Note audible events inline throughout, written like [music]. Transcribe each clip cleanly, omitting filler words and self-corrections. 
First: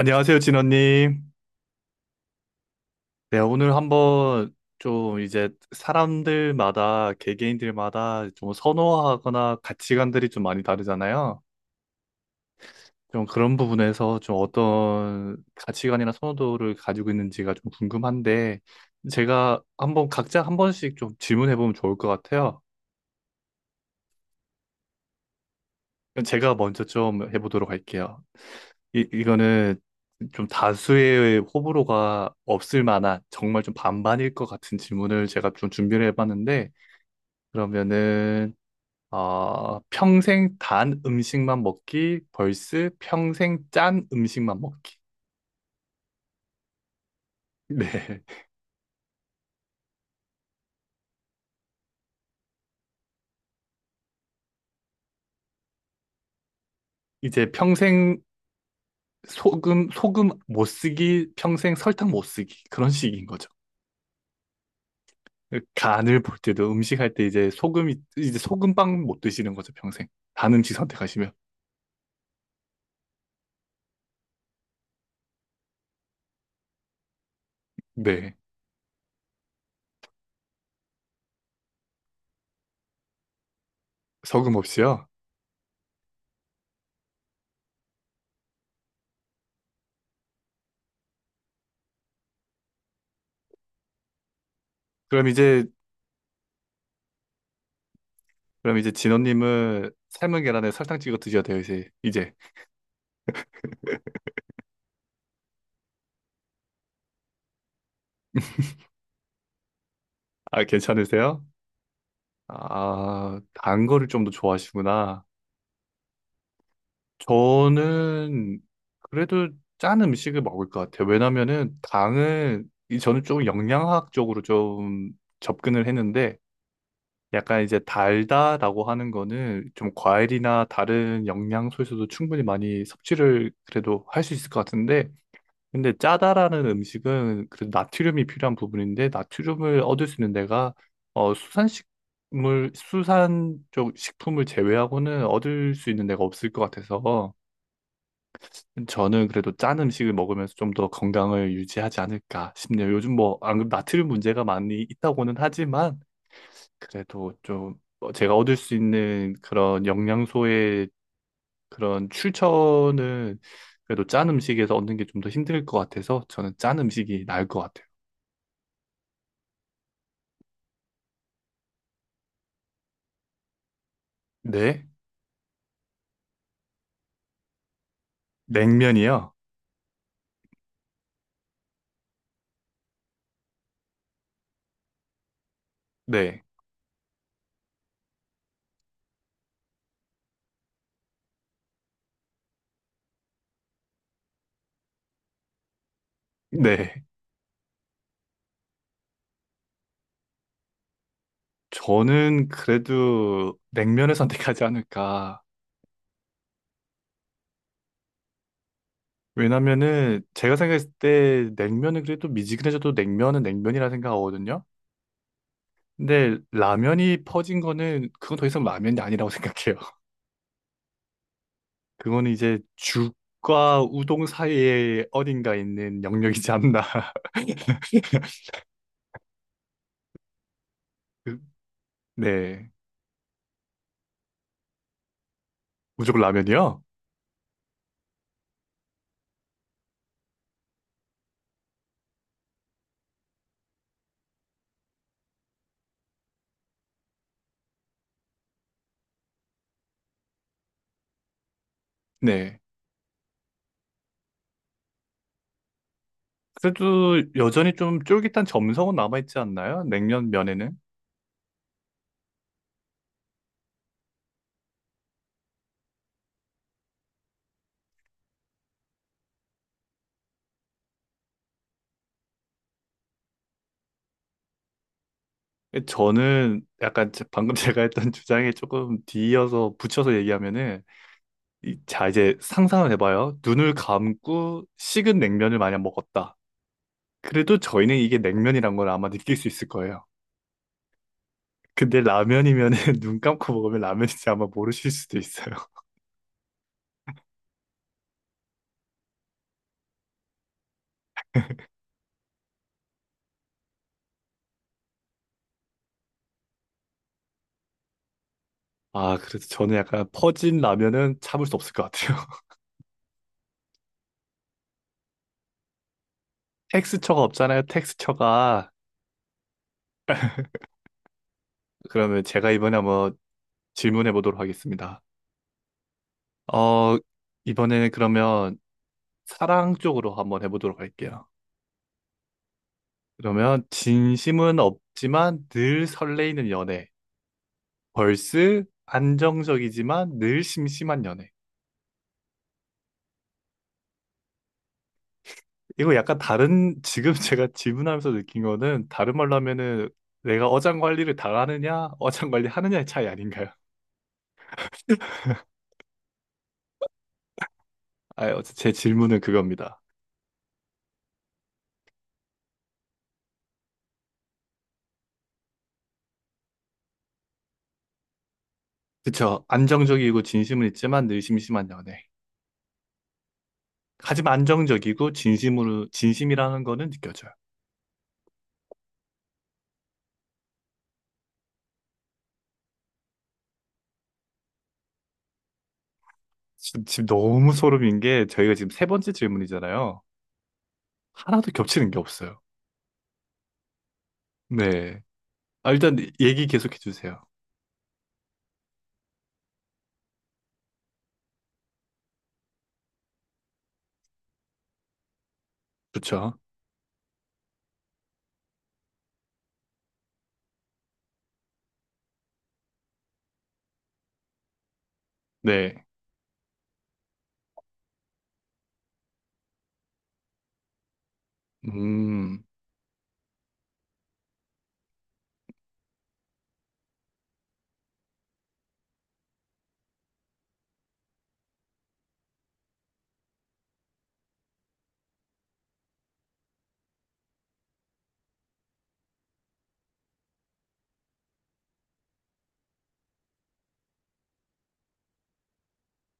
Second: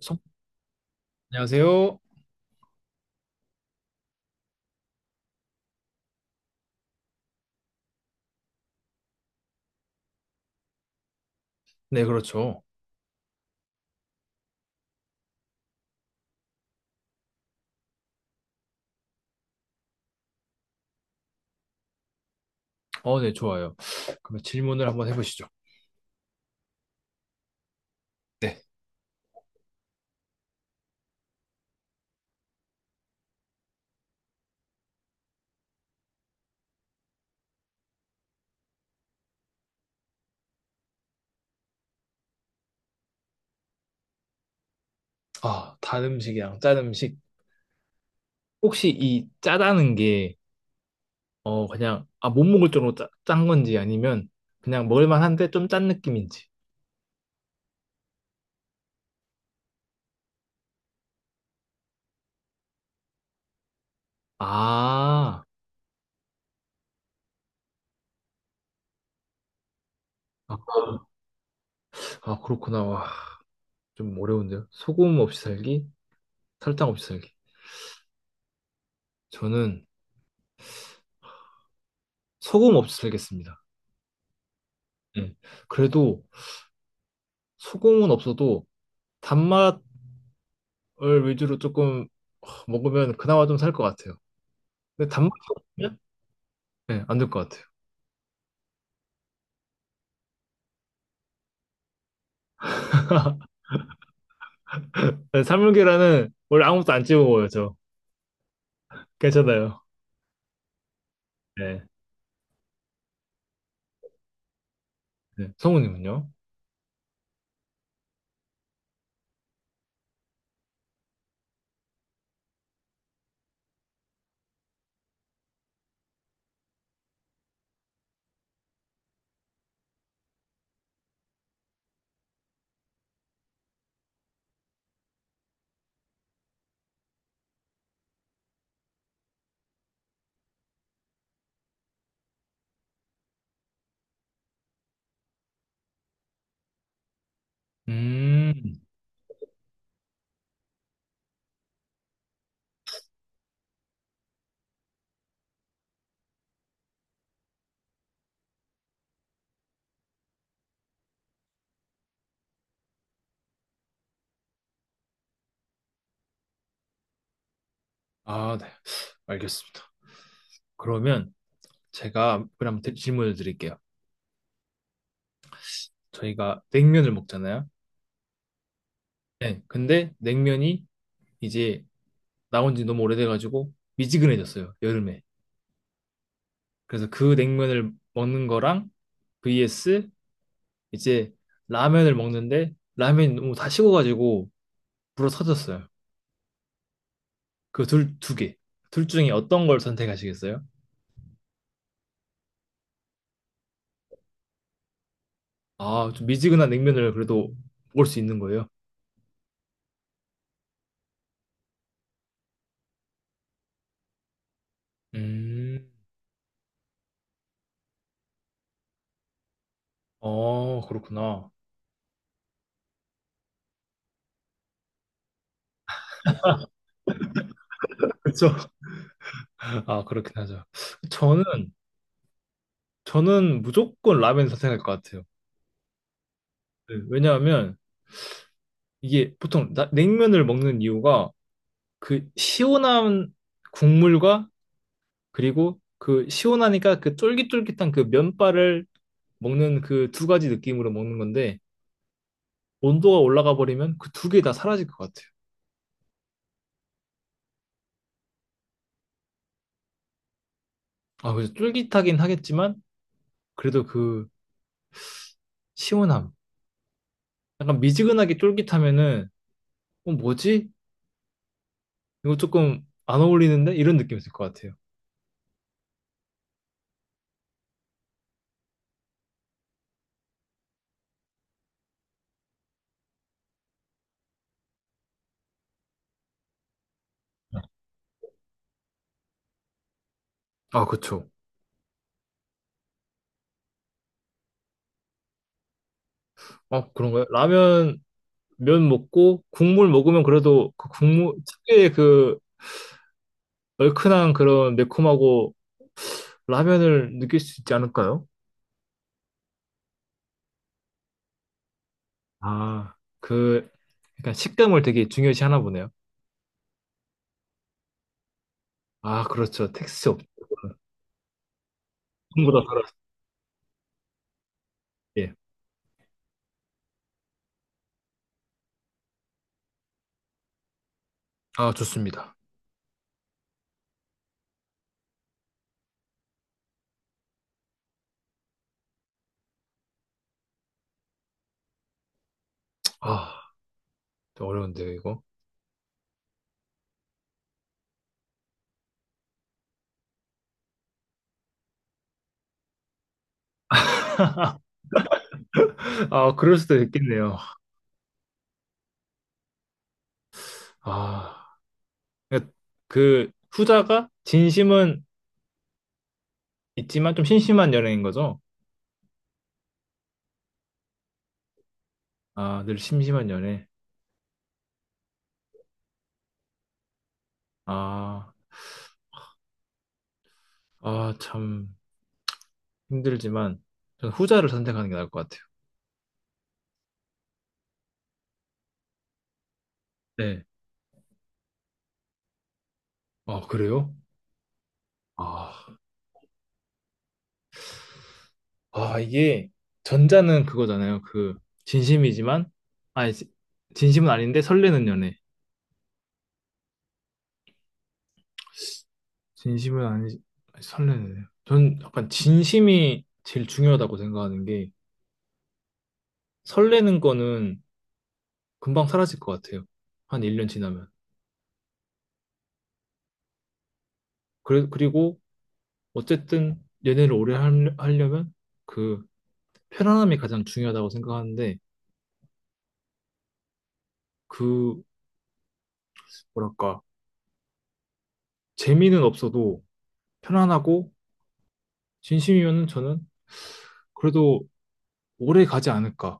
진원님. 안녕하세요. 네, 오늘 한번 좀 이제 사람들마다, 개개인들마다 좀 선호하거나 가치관들이 좀 많이 다르잖아요. 네, 그렇죠. 좀 그런 부분에서 좀 어떤 가치관이나 선호도를 가지고 있는지가 좀 궁금한데, 제가 한번 각자 한 번씩 좀 질문해보면 좋을 것 같아요. 네, 좋아요. 그러면 질문을 한번 해보시죠. 그럼 제가 먼저 좀 해보도록 할게요. 네. 이거는 좀 다수의 호불호가 없을 만한 정말 좀 반반일 것 같은 질문을 제가 좀 준비를 해봤는데 그러면은 평생 단 음식만 먹기 vs 평생 짠 음식만 먹기. 아, 단 음식이랑 짠 음식. [laughs] 네. 혹시 이 짜다는 게, 그냥, 아, 못 먹을 정도로 짠 건지 아니면 그냥 먹을만한데 좀 짠 느낌인지. 이제 평생 소금 못 쓰기, 평생 설탕 못 쓰기 그런 식인 거죠. 아, 간을 볼 때도 음식 할 때 이제 소금빵 못 드시는 거죠, 평생 단 아, 음식 선택하시면. 아, 그렇구나. 와, 좀 어려운데요. 소금 없이 살기, 설탕 없이 살기. 네, 저는 소금 없이 살겠습니다. 소금 없이요? 네. 그래도 소금은 없어도 단맛 을 위주로 조금 먹으면 그나마 좀 살 것 같아요. 근데 그럼 단맛이 이제 없으면 네, 안될 것 같아요. 그럼 이제 진호님은 삶은 계란에 설탕 찍어 드셔야 돼요, 이제. 네, 사물계란은 원래 아무것도 안 찍어 먹어요, 저. 괜찮아요. 아, 괜찮으세요? 네. 아, 단 거를 좀 더 좋아하시구나. 네. 성우님은요? 저는 그래도 짠 음식을 먹을 것 같아요. 왜냐면은 당은 이 저는 좀 영양학적으로 좀 접근을 했는데, 약간 이제 달다라고 하는 거는 좀 과일이나 다른 영양소에서도 충분히 많이 섭취를 그래도 할 수 있을 것 같은데, 근데 짜다라는 음식은 그래도 나트륨이 필요한 부분인데, 나트륨을 얻을 수 있는 데가 수산식물, 수산 쪽 식품을 제외하고는 얻을 수 있는 데가 없을 것 같아서, 음, 저는 그래도 짠 음식을 먹으면서 좀 더 건강을 유지하지 않을까 싶네요. 요즘 뭐, 안 그래도 나트륨 문제가 많이 있다고는 하지만, 그래도 좀 제가 얻을 수 있는 그런 영양소의 그런 출처는 그래도 짠 음식에서 얻는 게 좀 더 힘들 것 같아서 저는 짠 음식이 나을 것 같아요. 아, 네. 알겠습니다. 그러면 제가 그럼 질문을 드릴게요. 네? 저희가 냉면을 먹잖아요. 냉면이요? 네. 근데 냉면이 이제 나온 지 너무 오래돼가지고 미지근해졌어요, 여름에. 네. 그래서 그 냉면을 먹는 거랑 vs 이제 라면을 먹는데 라면이 너무 다 식어가지고 불어 터졌어요. 네. 그 두 개. 둘 중에 어떤 걸 선택하시겠어요? 저는 그래도 냉면을 선택하지 [laughs] 않을까. 아, 좀 미지근한 냉면을 그래도 먹을 수 있는 거예요? 왜냐면은 제가 생각했을 때 냉면은 그래도 미지근해져도 냉면은 냉면이라 생각하거든요. 음. 근데 라면이 퍼진 거는 그건 더 이상 라면이 아니라고 [laughs] 생각해요. 그렇구나. 그거는 이제 죽과 우동 사이에 어딘가 있는 영역이지 않나. [laughs] 그렇죠. [laughs] 아, 그렇긴 하죠. 그- 저는, 네. 저는 무조건 라면 선택할 것 같아요. 무조건 라면이요? 네, 왜냐하면 이게 보통 냉면을 먹는 이유가 그 시원한 국물과 그리고 그 시원하니까 그 쫄깃쫄깃한 그 면발을 먹는 그 두 가지 느낌으로 먹는 건데 네. 온도가 올라가 버리면 그 두 개 다 사라질 것 같아요. 그래도 여전히 좀 쫄깃한 점성은 남아있지 않나요? 냉면 면에는? 아, 그래서 쫄깃하긴 하겠지만 그래도 그 시원함. 약간 미지근하게 쫄깃하면은 뭐지? 이거 조금 안 어울리는데? 이런 느낌이 있을 것 같아요. 저는 약간 방금 [laughs] 제가 했던 주장에 조금 뒤이어서 붙여서 얘기하면은, 자, 이제 상상을 해봐요. 눈을 감고 식은 냉면을 마냥 먹었다. 그래도 저희는 이게 냉면이란 걸 아마 느낄 수 있을 거예요. 아, 그쵸. 근데 라면이면은 [laughs] 눈 감고 먹으면 라면인지 아마 모르실 수도 있어요. 아, 그런가요? 라면, 면 먹고, 국물 먹으면 그래도 그 국물, 특유의 그 얼큰한 그런 매콤하고 라면을 느낄 수 있지 않을까요? 아, 그래서 저는 약간 퍼진 라면은 참을 수 없을 것 같아요. [laughs] 아, 그, 약간 식감을 되게 중요시 하나 보네요. 텍스처가 없잖아요, 텍스처가. 아, 그렇죠. 택스 없, 그러면 제가 전부 다 이번에 살았을 한번 질문해 보도록 하겠습니다. 때. 어, 이번에는 그러면 사랑 쪽으로 한번 해보도록 할게요. 아, 좋습니다. 그러면 진심은 없지만 늘 설레이는 연애. 벌스 안정적이지만 늘 심심한 연애. 아, 어려운데요, 이거. 이거 약간 다른, [laughs] 지금 제가 질문하면서 느낀 거는 다른 말로 하면은 내가 어장 관리를 당하느냐, 어장 관리 하느냐의 차이 아닌가요? [laughs] 아, 그럴 수도 있겠네요. 아, 제 질문은 그겁니다. 아, 그러니까 그 후자가 진심은 있지만 좀 심심한 연애인 거죠? 그쵸. 안정적이고 진심은 있지만 늘 심심한 연애. 아, 늘 심심한 연애. 하지만 안정적이고 진심으로, 진심이라는 거는 느껴져요. 아, 아, 참 힘들지만 저는 후자를 선택하는 게 나을 것 같아요. 지금 너무 소름인 게 저희가 지금 세 번째 질문이잖아요. 네. 하나도 겹치는 게 없어요. 아, 그래요? 네. 아, 아, 일단 얘기 계속해 주세요. 아, 이게 전자는 그거잖아요. 그 진심이지만, 아, 진심은 아닌데 설레는 연애. 그쵸. 진심은 아니, 설레네요. 전 약간 진심이 제일 중요하다고 생각하는 게 네. 설레는 거는 금방 사라질 것 같아요. 한 1년 지나면. 음. 그래, 그리고 어쨌든 연애를 오래 하려면 그 편안함이 가장 중요하다고 생각하는데 그 뭐랄까 재미는 없어도 편안하고 진심이면은 저는 그래도 오래 가지 않을까.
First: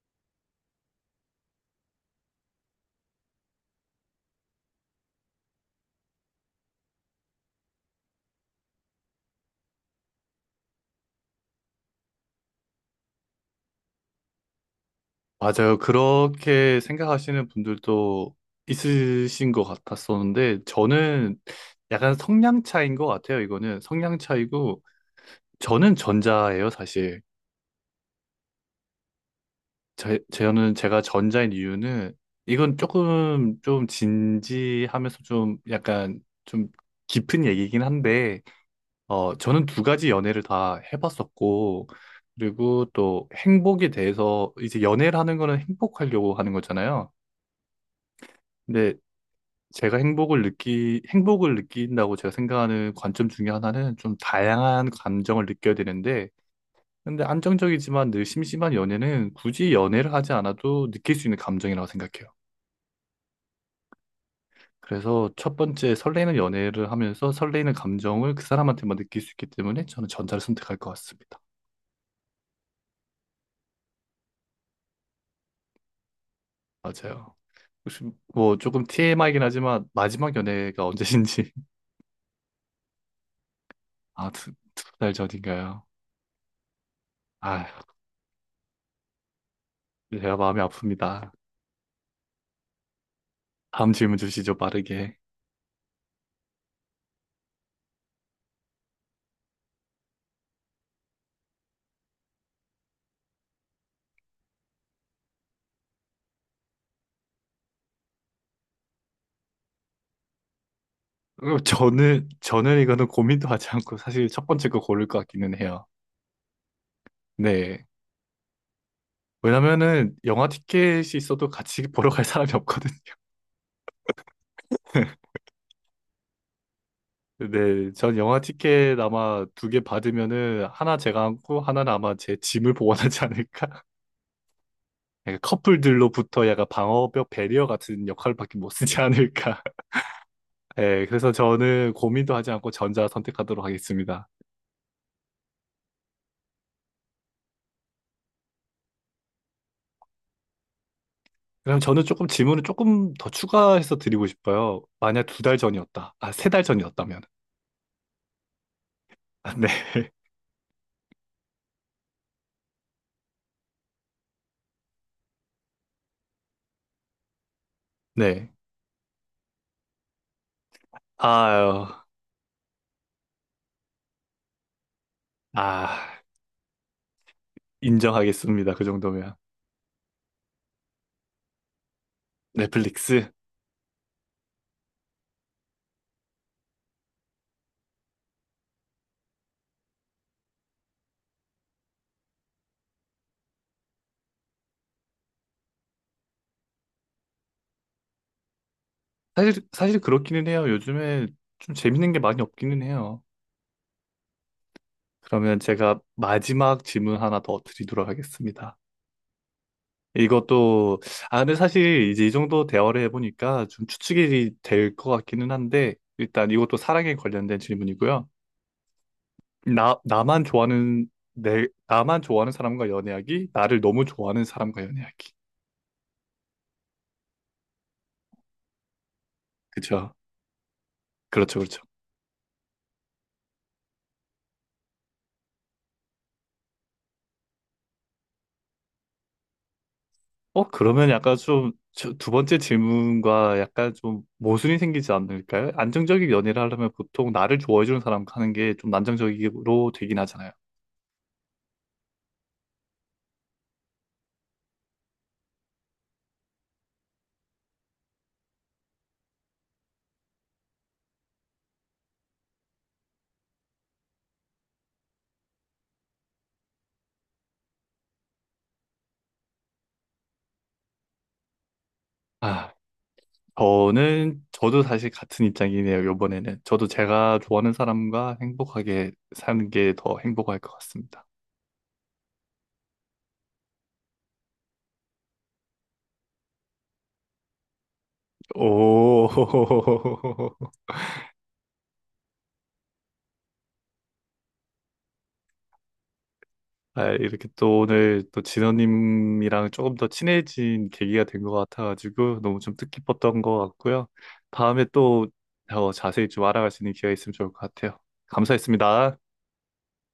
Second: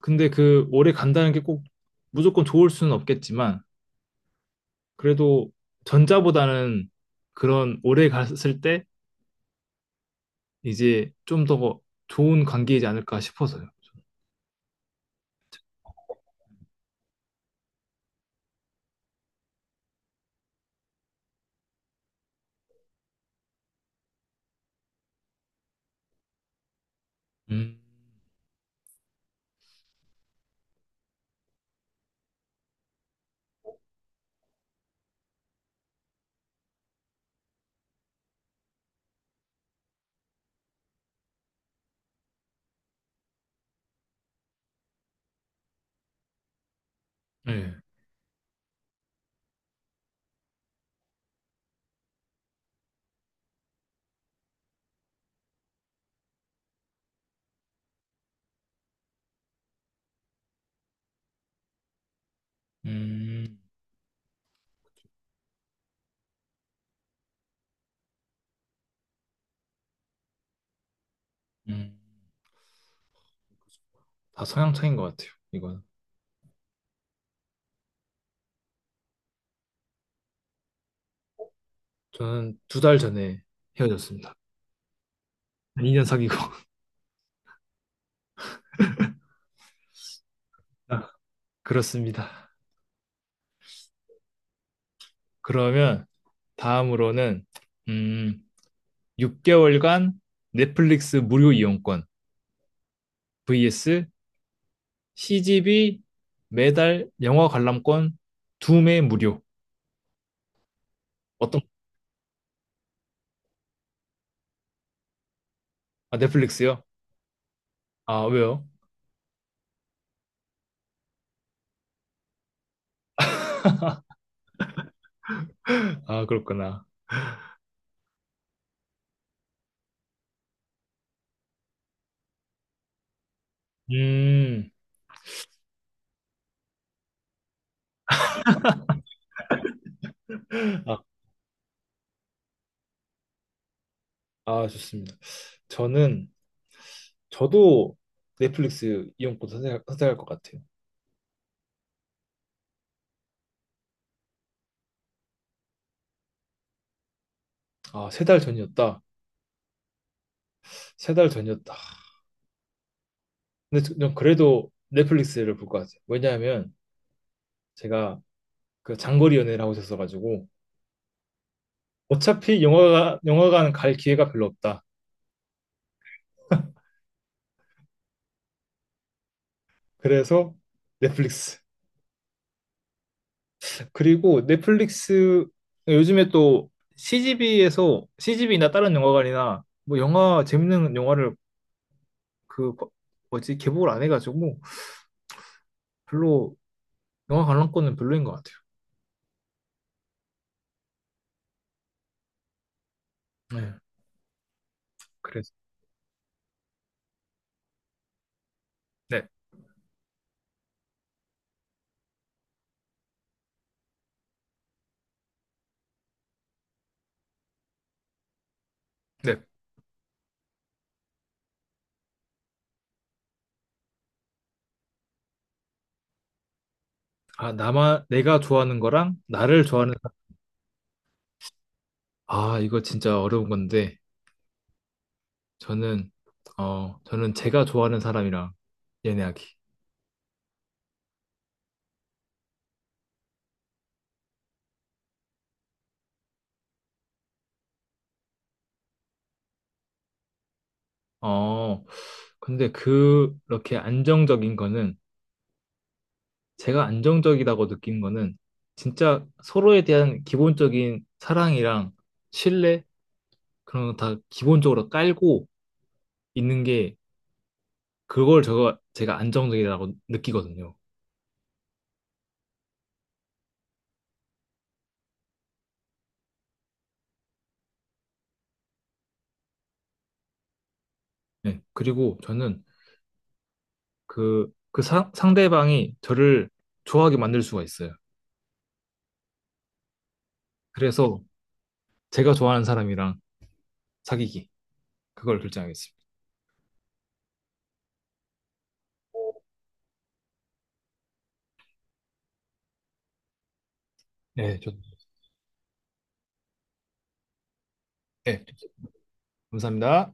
근데 그 오래 간다는 게 꼭 무조건 좋을 수는 없겠지만 그래도 전자보다는 그런 오래 갔을 때 이제 좀 더 좋은 관계이지 않을까 싶어서요. 맞아요. 그렇게 생각하시는 분들도 있으신 것 같았었는데, 저는 약간 성향 차이인 것 같아요. 이거는 성향 차이고, 저는 전자예요, 사실. 음, 저는 제가 전자인 이유는, 이건 조금 좀 진지하면서 좀 약간 좀 깊은 얘기긴 한데, 저는 두 가지 연애를 다 해봤었고, 그리고 또 행복에 대해서, 이제 연애를 하는 거는 행복하려고 하는 거잖아요. 네. 근데 제가 행복을 느낀다고 제가 생각하는 관점 중에 하나는 좀 다양한 감정을 느껴야 되는데, 근데 안정적이지만 늘 심심한 연애는 굳이 연애를 하지 않아도 느낄 수 있는 감정이라고 생각해요. 음, 그래서 첫 번째 설레는 연애를 하면서 설레는 감정을 그 사람한테만 느낄 수 있기 때문에 저는 전자를 선택할 것 같습니다. 음. 다 성향 차이인 것 같아요, 이거는. 맞아요. 혹시 뭐 조금 TMI이긴 하지만 마지막 연애가 언제신지. 저는 두 달 전에 [laughs] 아, 헤어졌습니다. 두 달 전인가요? 2년 사귀고. [laughs] 아, 제가 마음이 아, 아픕니다. 그렇습니다. 다음 질문 주시죠, 빠르게. 그러면 다음으로는, 음, 6개월간 넷플릭스 무료 이용권 vs CGV 매달 영화 관람권 두 매 무료. 어떤, 그럼 저는 이거는 고민도 하지 않고 사실 첫 번째 거 고를 것 같기는 해요. 아, 넷플릭스요? 네. 아, 왜요? 왜냐면은 영화 티켓이 있어도 같이 [laughs] 보러 갈 사람이 없거든요. [laughs] 아, 그렇구나. 네. 전 영화 티켓 아마 두 개 받으면은 하나 제가 안고 하나는 아마 제 짐을 보관하지 않을까? [laughs] 음, 약간 커플들로부터 약간 방어벽 배리어 같은 역할밖에 못 쓰지 않을까? [laughs] 아, 네. 그래서 저는 고민도 하지 않고 전자 선택하도록 하겠습니다. 아, 좋습니다. 저는, 저도 넷플릭스 이용권 선택할 것 같아요. 그럼 저는 조금 질문을 조금 더 추가해서 드리고 싶어요. 만약 두 달 전이었다. 아, 세 달 전이었다면. 아, 세 달 전이었다. 아, 네. [laughs] 세 달 전이었다. 근데 전 그래도 넷플릭스를 볼 것 같아요. 왜냐하면 제가 네. 그 장거리 연애를 하고 있었어가지고 아유. 어차피 영화관 갈 기회가 별로 없다. 아, 인정하겠습니다. 그 정도면. 그래서 넷플릭스. 넷플릭스. 그리고 넷플릭스 요즘에 또 CGV에서 CGV나 다른 영화관이나 뭐 영화 재밌는 영화를 그 거- 뭐지, 개봉을 안 해가지고 별로 영화 관람권은 별로인 것 같아요. 사실 그렇기는 해요. 요즘에 좀 재밌는 게 많이 없기는 해요. 네, 그래서 그러면 제가 마지막 질문 하나 더 드리도록 하겠습니다. 네, 이것도, 아, 근데 사실 이제 이 정도 대화를 해보니까 좀 추측이 될 것 같기는 한데, 일단 이것도 사랑에 관련된 질문이고요. 네. 나, 나만 좋아하는, 내, 나만 좋아하는 사람과 연애하기, 나를 너무 좋아하는 사람과 연애하기. 아, 나만 내가 좋아하는 거랑 나를 좋아하는. 그죠? 그렇죠, 그렇죠. 아, 이거 진짜 어려운 건데 저는 제가 좋아하는 사람이랑 연애하기. 그러면 약간 좀, 저, 두 번째 질문과 약간 좀 모순이 생기지 않을까요? 안정적인 연애를 하려면 보통 나를 좋아해주는 사람과 하는 게 좀 안정적으로 되긴 하잖아요. 어 근데 그렇게 안정적인 거는 제가 안정적이라고 느낀 거는 진짜 서로에 대한 기본적인 사랑이랑 신뢰 그런 거 다 기본적으로 깔고 있는 게 그걸 제가 안정적이라고 느끼거든요. 아, 저는, 저도 사실 같은 입장이네요, 요번에는. 저도 제가 좋아하는 사람과 행복하게 사는 게 더 행복할 것 같습니다. 네. 그리고 저는 상대방이 저를 좋아하게 만들 수가 있어요. 오. [laughs] 그래서 제가 좋아하는 사람이랑 사귀기. 그걸 결정하겠습니다. 아, 이렇게 또 오늘 또 진호님이랑 조금 더 친해진 계기가 된 것 같아가지고 너무 좀 뜻깊었던 것 같고요. 네, 다음에 또 더 자세히 좀 알아갈 수 있는 기회가 있으면 좋을 것 같아요. 네, 감사했습니다. 감사합니다.